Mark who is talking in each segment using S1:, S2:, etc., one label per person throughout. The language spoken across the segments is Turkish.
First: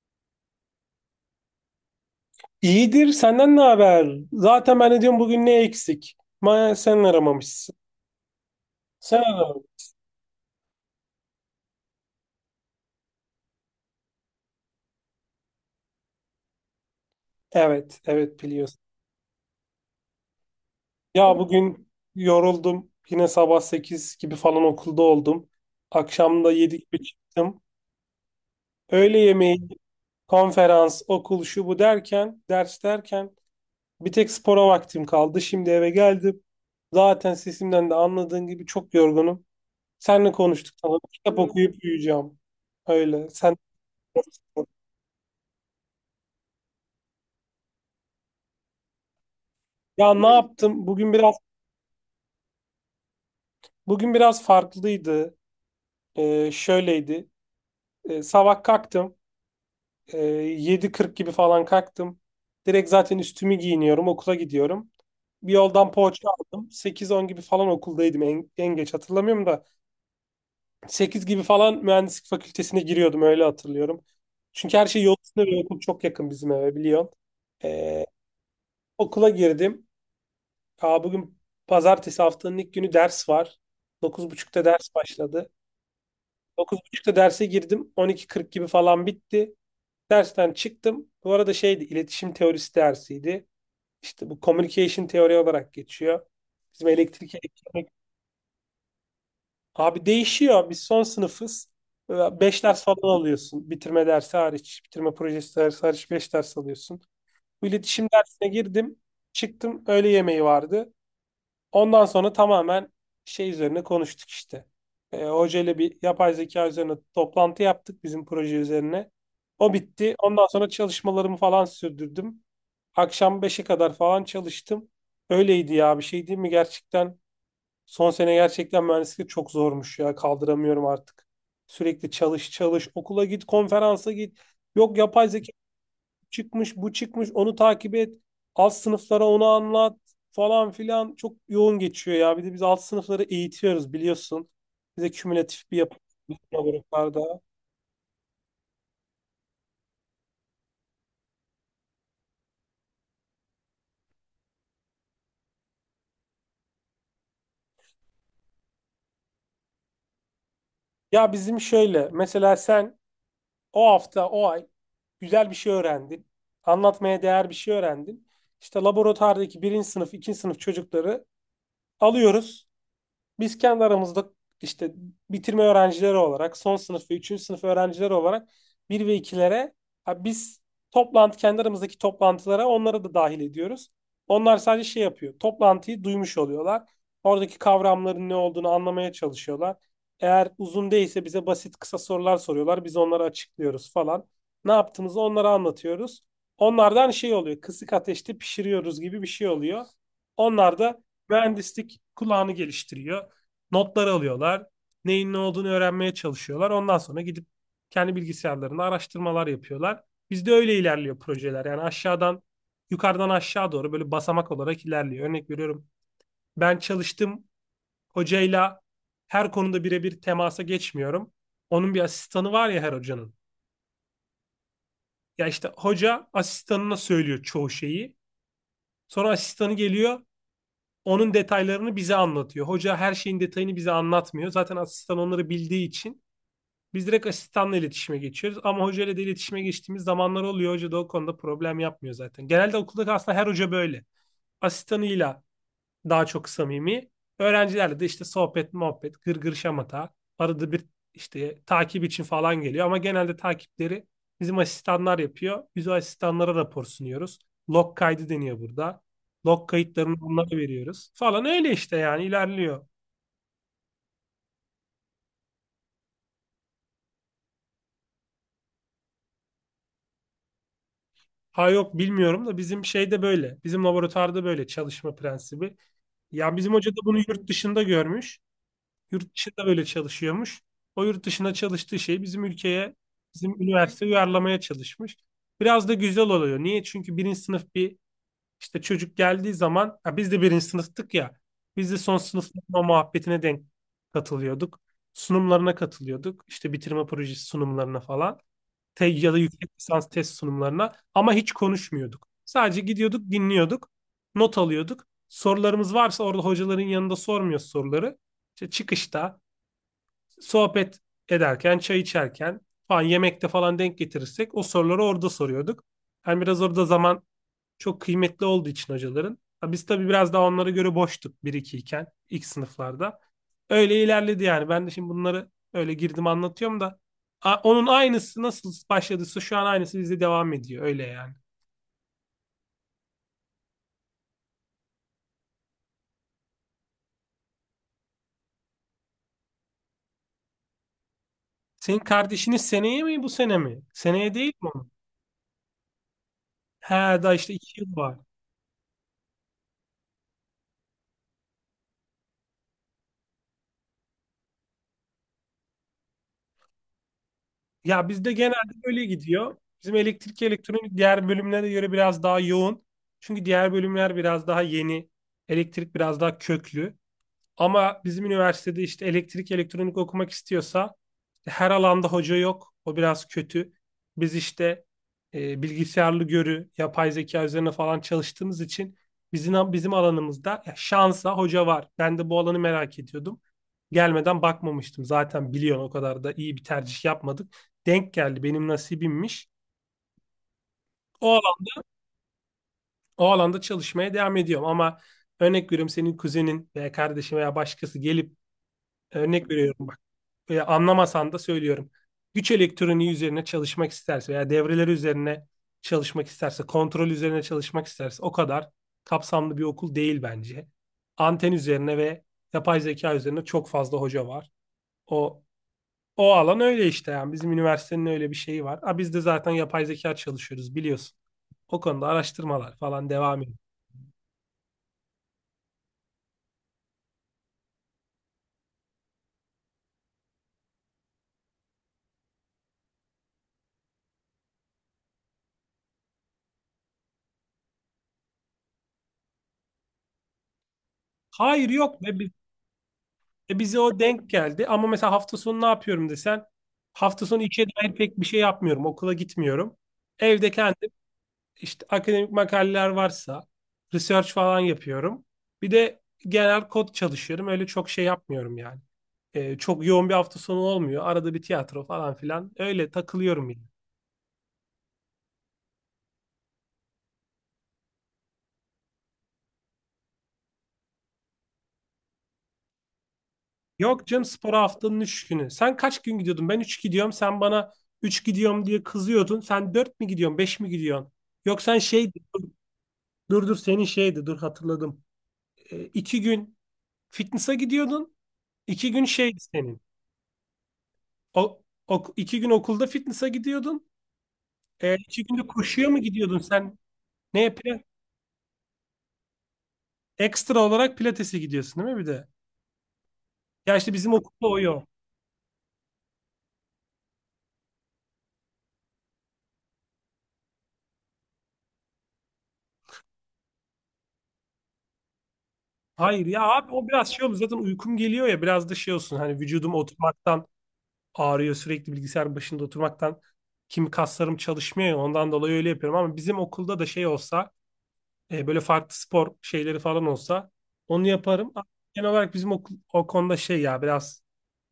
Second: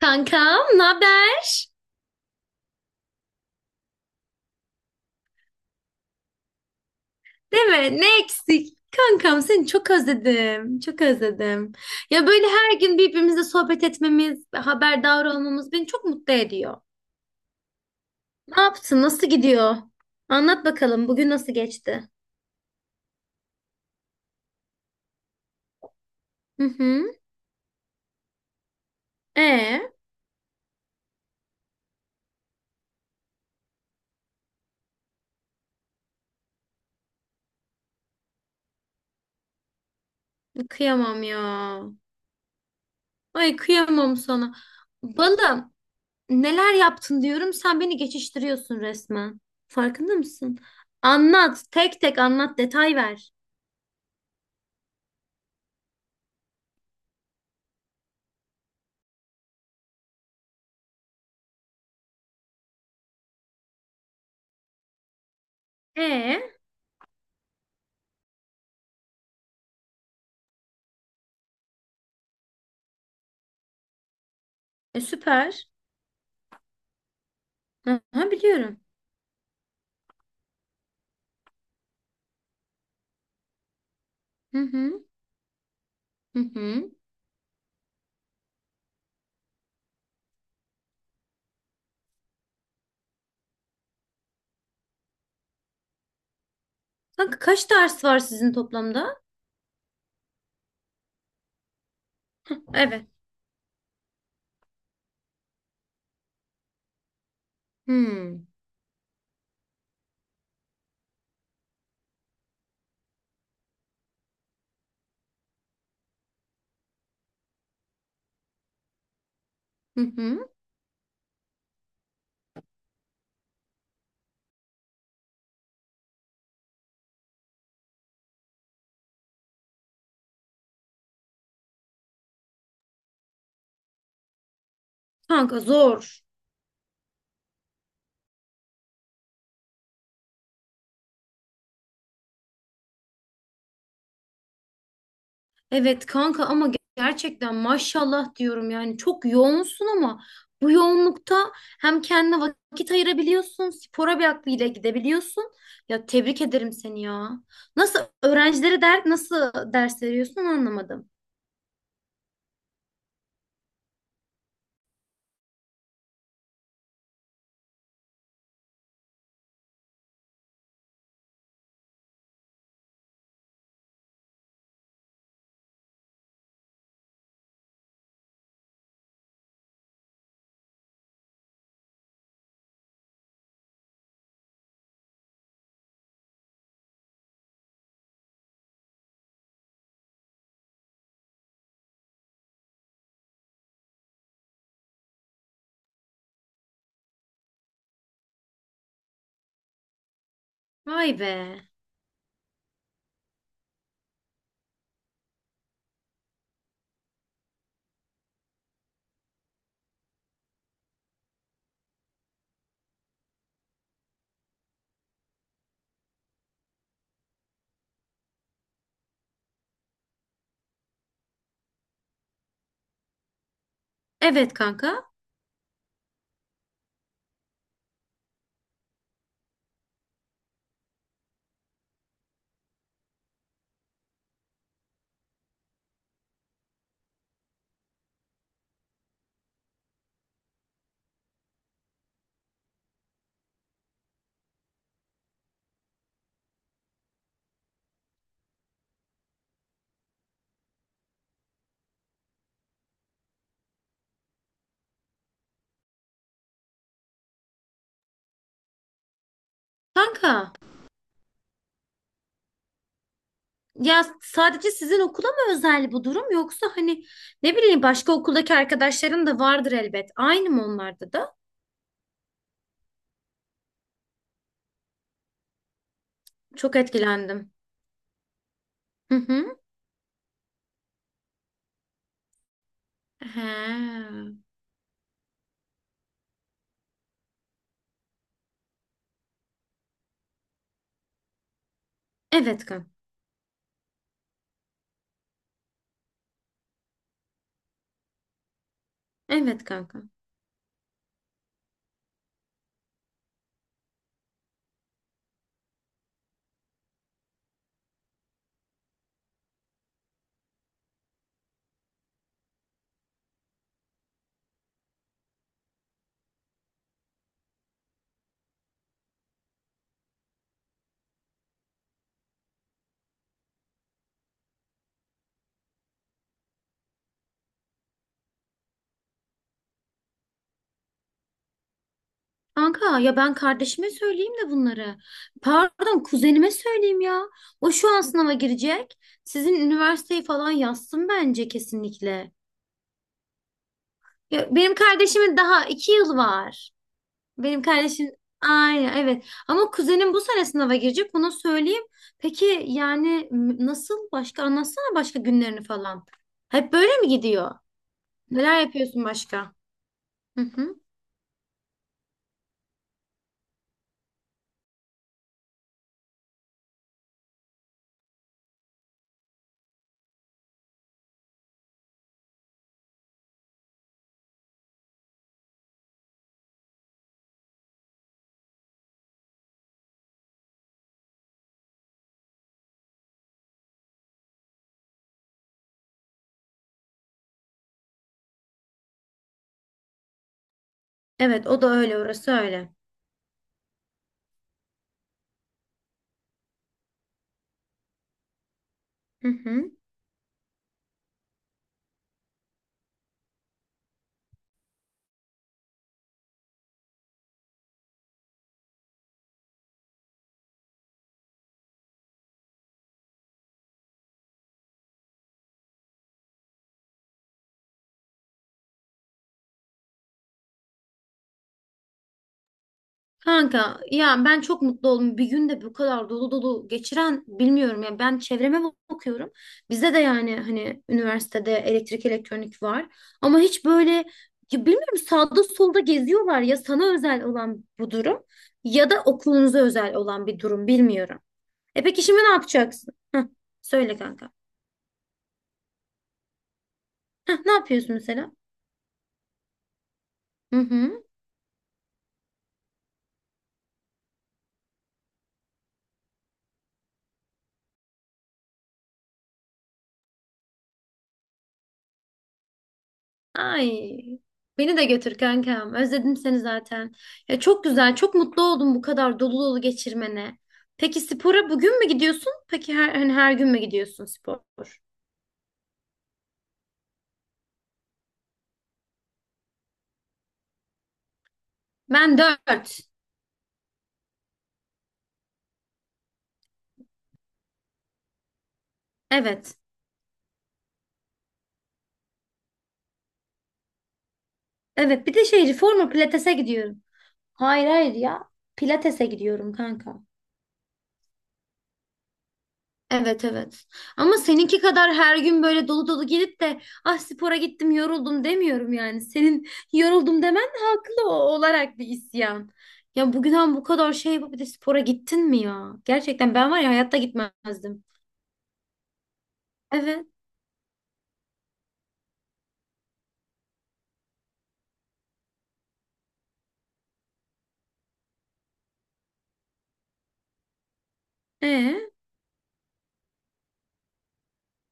S1: Kankam, ne haber?
S2: İyidir, senden ne haber? Zaten ben de diyorum bugün ne eksik? Ma sen
S1: Değil
S2: aramamışsın.
S1: mi? Ne eksik?
S2: Sen
S1: Kankam
S2: aramadın.
S1: seni çok özledim. Çok özledim. Ya böyle her gün birbirimizle sohbet etmemiz, haberdar olmamız beni çok mutlu ediyor.
S2: Evet, evet
S1: Ne
S2: biliyorsun.
S1: yaptın? Nasıl gidiyor? Anlat bakalım bugün
S2: Ya
S1: nasıl
S2: bugün
S1: geçti?
S2: yoruldum. Yine sabah 8 gibi falan okulda oldum. Akşam da
S1: Hı
S2: 7 gibi
S1: hı.
S2: çıktım. Öğle yemeği,
S1: E,
S2: konferans, okul şu bu derken, ders derken bir tek spora vaktim kaldı. Şimdi eve geldim. Zaten sesimden de anladığın gibi çok yorgunum. Seninle konuştuk. Tamam.
S1: Kıyamam
S2: Kitap
S1: ya.
S2: okuyup uyuyacağım. Öyle.
S1: Ay kıyamam sana. Balım, neler yaptın diyorum sen beni geçiştiriyorsun resmen. Farkında
S2: Ya ne
S1: mısın?
S2: yaptım?
S1: Anlat, tek tek anlat, detay ver.
S2: Bugün biraz farklıydı. Şöyleydi. Sabah kalktım. Ee, 7.40 gibi falan kalktım. Direkt zaten üstümü giyiniyorum. Okula gidiyorum. Bir yoldan poğaça
S1: E,
S2: aldım. 8.10 gibi falan okuldaydım. En geç hatırlamıyorum da. Sekiz gibi falan mühendislik fakültesine giriyordum. Öyle hatırlıyorum. Çünkü her
S1: e
S2: şey yol üstünde ve
S1: süper.
S2: okul çok yakın bizim eve biliyorsun. Ee,
S1: Aha, biliyorum.
S2: Okula girdim. Aa, bugün pazartesi haftanın ilk günü ders var. dokuz
S1: Hı
S2: buçukta ders
S1: hı.
S2: başladı.
S1: Hı
S2: Dokuz
S1: hı.
S2: buçukta derse girdim. 12.40 gibi falan bitti. Dersten çıktım. Bu arada şeydi, iletişim teorisi dersiydi. İşte bu communication teori olarak geçiyor. Bizim elektrik
S1: Kanka kaç
S2: elektronik.
S1: ders var sizin toplamda?
S2: Abi değişiyor. Biz son sınıfız. 5 ders falan
S1: Evet.
S2: alıyorsun. Bitirme dersi hariç, bitirme projesi dersi hariç 5 ders alıyorsun. Bu iletişim
S1: Hmm.
S2: dersine girdim. Çıktım. Öğle yemeği vardı. Ondan sonra tamamen şey üzerine konuştuk işte. Hoca ile bir yapay zeka üzerine toplantı yaptık bizim proje üzerine. O
S1: Hı
S2: bitti. Ondan
S1: hı.
S2: sonra çalışmalarımı falan sürdürdüm. Akşam 5'e kadar falan çalıştım. Öyleydi ya bir şey değil mi gerçekten? Son sene gerçekten mühendislik çok zormuş ya kaldıramıyorum artık. Sürekli çalış çalış okula git konferansa git. Yok yapay zeka
S1: Kanka zor.
S2: çıkmış, bu çıkmış, onu takip et. Alt sınıflara onu anlat falan filan çok yoğun geçiyor ya. Bir de biz alt sınıfları eğitiyoruz biliyorsun. Bize kümülatif bir yapı
S1: Evet kanka
S2: bütün
S1: ama
S2: gruplarda.
S1: gerçekten maşallah diyorum yani çok yoğunsun ama bu yoğunlukta hem kendine vakit ayırabiliyorsun, spora bir aklıyla gidebiliyorsun. Ya tebrik ederim seni ya. Nasıl öğrencilere der, nasıl ders veriyorsun anlamadım.
S2: Ya bizim şöyle mesela sen o hafta o ay güzel bir şey öğrendin. Anlatmaya değer bir şey öğrendin. İşte laboratuvardaki birinci sınıf, ikinci sınıf çocukları alıyoruz. Biz kendi aramızda işte bitirme öğrencileri olarak son sınıf ve üçüncü sınıf öğrencileri olarak bir ve ikilere ha biz kendi aramızdaki toplantılara onları da dahil ediyoruz. Onlar sadece şey yapıyor. Toplantıyı duymuş oluyorlar. Oradaki kavramların ne olduğunu anlamaya çalışıyorlar. Eğer uzun değilse bize basit kısa sorular soruyorlar. Biz onları açıklıyoruz falan. Ne yaptığımızı onlara anlatıyoruz. Onlardan şey oluyor. Kısık ateşte pişiriyoruz gibi bir şey oluyor. Onlar da
S1: Vay be.
S2: mühendislik kulağını geliştiriyor. Notlar alıyorlar. Neyin ne olduğunu öğrenmeye çalışıyorlar. Ondan sonra gidip kendi bilgisayarlarında araştırmalar yapıyorlar. Bizde öyle ilerliyor projeler. Yani yukarıdan aşağı doğru böyle basamak olarak ilerliyor. Örnek veriyorum. Ben çalıştım hocayla her konuda birebir temasa geçmiyorum. Onun bir asistanı var ya her hocanın.
S1: Evet kanka.
S2: Ya işte hoca asistanına söylüyor çoğu şeyi. Sonra asistanı geliyor, onun detaylarını bize anlatıyor. Hoca her şeyin detayını bize anlatmıyor. Zaten asistan onları bildiği için biz direkt asistanla iletişime geçiyoruz ama hocayla da iletişime geçtiğimiz zamanlar oluyor. Hoca da o konuda problem yapmıyor zaten. Genelde okulda aslında her hoca böyle. Asistanıyla daha çok samimi. Öğrencilerle de işte sohbet, muhabbet, gırgır şamata. Arada bir işte takip için falan geliyor ama genelde takipleri bizim asistanlar yapıyor. Biz o asistanlara rapor sunuyoruz. Log kaydı deniyor burada. Log kayıtlarını onlara
S1: Kanka,
S2: veriyoruz. Falan öyle işte yani ilerliyor.
S1: ya sadece sizin okula mı özel bu durum, yoksa hani ne bileyim başka okuldaki arkadaşların da vardır elbet. Aynı mı onlarda da?
S2: Ha yok bilmiyorum da bizim şeyde böyle. Bizim laboratuvarda böyle çalışma prensibi. Ya bizim
S1: Çok
S2: hoca da bunu yurt
S1: etkilendim.
S2: dışında görmüş.
S1: Hı
S2: Yurt
S1: hı.
S2: dışında böyle çalışıyormuş. O yurt dışında çalıştığı şeyi bizim ülkeye, bizim üniversite
S1: He.
S2: uyarlamaya çalışmış. Biraz da güzel oluyor. Niye? Çünkü birinci sınıf bir işte çocuk geldiği zaman ya biz de birinci sınıftık ya. Biz de son sınıfın
S1: Evet
S2: o
S1: kanka.
S2: muhabbetine denk katılıyorduk. Sunumlarına katılıyorduk. İşte bitirme projesi sunumlarına falan ya da
S1: Evet
S2: yüksek
S1: kanka.
S2: lisans test sunumlarına ama hiç konuşmuyorduk. Sadece gidiyorduk, dinliyorduk, not alıyorduk. Sorularımız varsa orada hocaların yanında sormuyoruz soruları. İşte çıkışta, sohbet ederken, çay içerken falan yemekte falan denk getirirsek o soruları orada soruyorduk. Yani biraz orada zaman çok kıymetli olduğu için hocaların. Biz tabii biraz daha onlara göre boştuk bir 2 iken ilk sınıflarda. Öyle ilerledi yani. Ben de şimdi bunları öyle girdim anlatıyorum da onun aynısı nasıl başladıysa şu an aynısı bizde devam ediyor. Öyle yani.
S1: Kanka ya ben kardeşime söyleyeyim de bunları. Pardon kuzenime söyleyeyim ya. O şu an sınava girecek. Sizin üniversiteyi falan yazsın bence
S2: Senin
S1: kesinlikle.
S2: kardeşiniz seneye mi bu sene mi? Seneye
S1: Ya,
S2: değil mi
S1: benim
S2: onun?
S1: kardeşimin daha iki yıl var.
S2: He daha işte
S1: Benim
S2: 2 yıl
S1: kardeşim
S2: var.
S1: aynen evet. Ama kuzenim bu sene sınava girecek onu söyleyeyim. Peki yani nasıl başka anlatsana başka günlerini falan. Hep böyle mi gidiyor?
S2: Ya bizde
S1: Neler
S2: genelde böyle
S1: yapıyorsun başka?
S2: gidiyor. Bizim
S1: Hı
S2: elektrik
S1: hı.
S2: elektronik diğer bölümlere göre biraz daha yoğun. Çünkü diğer bölümler biraz daha yeni. Elektrik biraz daha köklü. Ama bizim üniversitede işte elektrik elektronik okumak istiyorsa her alanda hoca yok. O biraz kötü. Biz işte bilgisayarlı görü, yapay zeka üzerine falan çalıştığımız için bizim alanımızda şansa hoca var. Ben de bu alanı merak ediyordum. Gelmeden bakmamıştım. Zaten biliyorsun o kadar da iyi bir tercih yapmadık. Denk geldi benim nasibimmiş. O
S1: Evet o
S2: alan,
S1: da öyle, orası öyle.
S2: O alanda çalışmaya devam ediyorum ama örnek veriyorum senin kuzenin veya kardeşin veya başkası gelip
S1: Hı
S2: örnek
S1: hı.
S2: veriyorum anlamasan da söylüyorum. Güç elektroniği üzerine çalışmak isterse veya devreleri üzerine çalışmak isterse, kontrol üzerine çalışmak isterse o kadar kapsamlı bir okul değil bence. Anten üzerine ve yapay zeka üzerine çok fazla hoca var. O o alan öyle işte yani bizim üniversitenin öyle bir şeyi var. Ha biz de zaten yapay zeka çalışıyoruz biliyorsun. O konuda araştırmalar falan devam ediyor.
S1: Kanka ya ben çok mutlu oldum. Bir günde bu kadar dolu dolu geçiren bilmiyorum ya. Ben çevreme bakıyorum. Bizde de yani hani üniversitede elektrik elektronik var. Ama hiç böyle ya bilmiyorum, sağda solda geziyorlar ya sana özel olan bu durum, ya da okulunuza özel olan bir durum, bilmiyorum.
S2: Hayır
S1: E
S2: yok
S1: peki
S2: ve
S1: şimdi ne yapacaksın? Heh,
S2: Bize
S1: söyle
S2: o
S1: kanka.
S2: denk geldi ama mesela hafta sonu ne yapıyorum desen hafta
S1: Heh,
S2: sonu
S1: ne
S2: işe
S1: yapıyorsun
S2: dair pek bir
S1: mesela?
S2: şey yapmıyorum. Okula gitmiyorum. Evde
S1: Hı
S2: kendim
S1: hı.
S2: işte akademik makaleler varsa research falan yapıyorum. Bir de genel kod çalışıyorum. Öyle çok şey yapmıyorum yani. Çok yoğun bir hafta sonu olmuyor. Arada bir tiyatro falan filan. Öyle takılıyorum yani.
S1: Ay, beni de götür kankam. Özledim seni zaten. Ya çok güzel, çok mutlu oldum bu kadar dolu dolu geçirmene. Peki spora bugün mü gidiyorsun? Peki her, hani her gün mü gidiyorsun
S2: Yok canım
S1: spor?
S2: spora haftanın 3 günü. Sen kaç gün gidiyordun? Ben 3 gidiyorum. Sen bana 3 gidiyorum diye kızıyordun. Sen 4 mi gidiyorsun? Beş mi gidiyorsun? Yok sen şey.
S1: Ben dört.
S2: Dur dur senin şeydi, dur hatırladım. İki gün fitness'a gidiyordun. İki gün şeydi
S1: Evet.
S2: senin. İki gün okulda fitness'a gidiyordun.
S1: Evet. Bir
S2: İki
S1: de
S2: günde
S1: şey
S2: koşuya
S1: reformer
S2: mı
S1: pilatese
S2: gidiyordun sen?
S1: gidiyorum.
S2: Neye
S1: Hayır
S2: pila-
S1: hayır ya. Pilatese gidiyorum kanka.
S2: Ekstra olarak pilatese gidiyorsun değil mi bir de?
S1: Evet evet.
S2: Ya işte bizim
S1: Ama
S2: okulda o
S1: seninki
S2: yok.
S1: kadar her gün böyle dolu dolu gelip de ah spora gittim yoruldum demiyorum yani. Senin yoruldum demen de haklı olarak bir isyan. Ya bugünden bu kadar şey yapıp bir de spora gittin mi ya?
S2: Hayır
S1: Gerçekten
S2: ya
S1: ben var ya
S2: abi o
S1: hayatta
S2: biraz şey oluyor. Zaten
S1: gitmezdim.
S2: uykum geliyor ya biraz da şey olsun. Hani vücudum
S1: Evet.
S2: oturmaktan ağrıyor. Sürekli bilgisayar başında oturmaktan. Kim kaslarım çalışmıyor ya, ondan dolayı öyle yapıyorum. Ama bizim okulda da şey olsa böyle farklı spor şeyleri falan olsa onu yaparım. Ama
S1: Ee,
S2: genel olarak bizim okul, o konuda şey ya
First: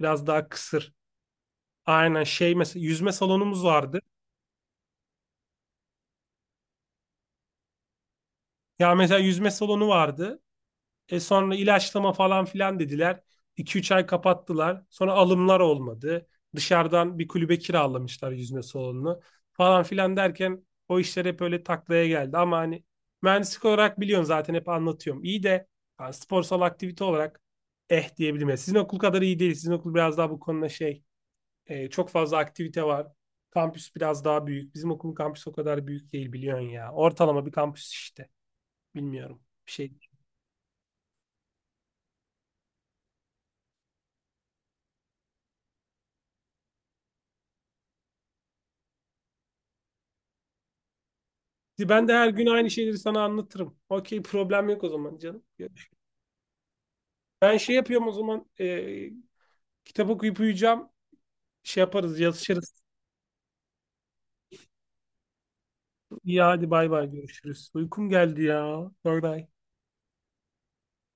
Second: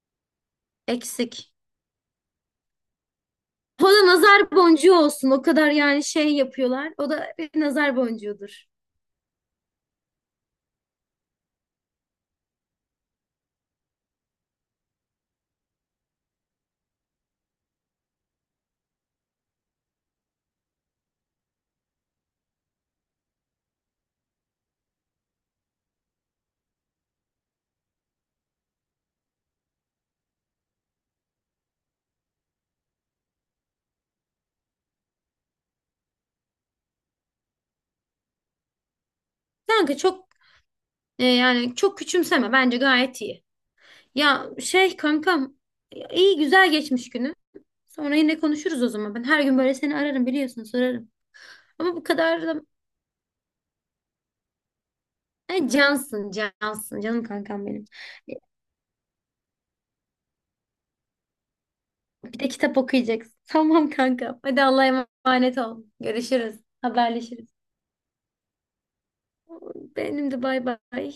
S2: biraz daha kısır.
S1: Eksik.
S2: Aynen şey mesela yüzme salonumuz
S1: O
S2: vardı.
S1: da nazar boncuğu olsun. O kadar yani şey yapıyorlar. O da bir nazar boncuğudur.
S2: Ya mesela yüzme salonu vardı. Sonra ilaçlama falan filan dediler. 2-3 ay kapattılar. Sonra alımlar olmadı. Dışarıdan bir kulübe kiralamışlar yüzme salonunu falan filan derken o işler hep öyle taklaya geldi. Ama hani mühendislik olarak biliyorsun zaten hep anlatıyorum. İyi de yani sporsal aktivite olarak eh diyebilirim. Yani sizin okul kadar iyi değil. Sizin okul biraz daha bu konuda şey çok fazla aktivite var. Kampüs biraz daha büyük. Bizim okulun kampüsü o kadar büyük değil biliyorsun ya. Ortalama bir kampüs işte. Bilmiyorum. Bir şey.
S1: Kanka çok yani çok küçümseme. Bence gayet iyi. Ya şey kankam ya iyi güzel geçmiş günü. Sonra yine konuşuruz o zaman. Ben her gün böyle seni ararım biliyorsun sorarım. Ama bu
S2: Ben de her
S1: kadar
S2: gün
S1: da
S2: aynı şeyleri sana anlatırım. Okey problem yok o zaman canım.
S1: cansın cansın canım
S2: Ben
S1: kankam
S2: şey
S1: benim.
S2: yapıyorum o zaman kitap okuyup uyuyacağım. Şey yaparız
S1: Bir de kitap
S2: yazışırız.
S1: okuyacaksın. Tamam kankam. Hadi Allah'a emanet ol.
S2: İyi
S1: Görüşürüz.
S2: hadi bay bay
S1: Haberleşiriz.
S2: görüşürüz. Uykum geldi ya. Bye bye.
S1: Benim de bay bay.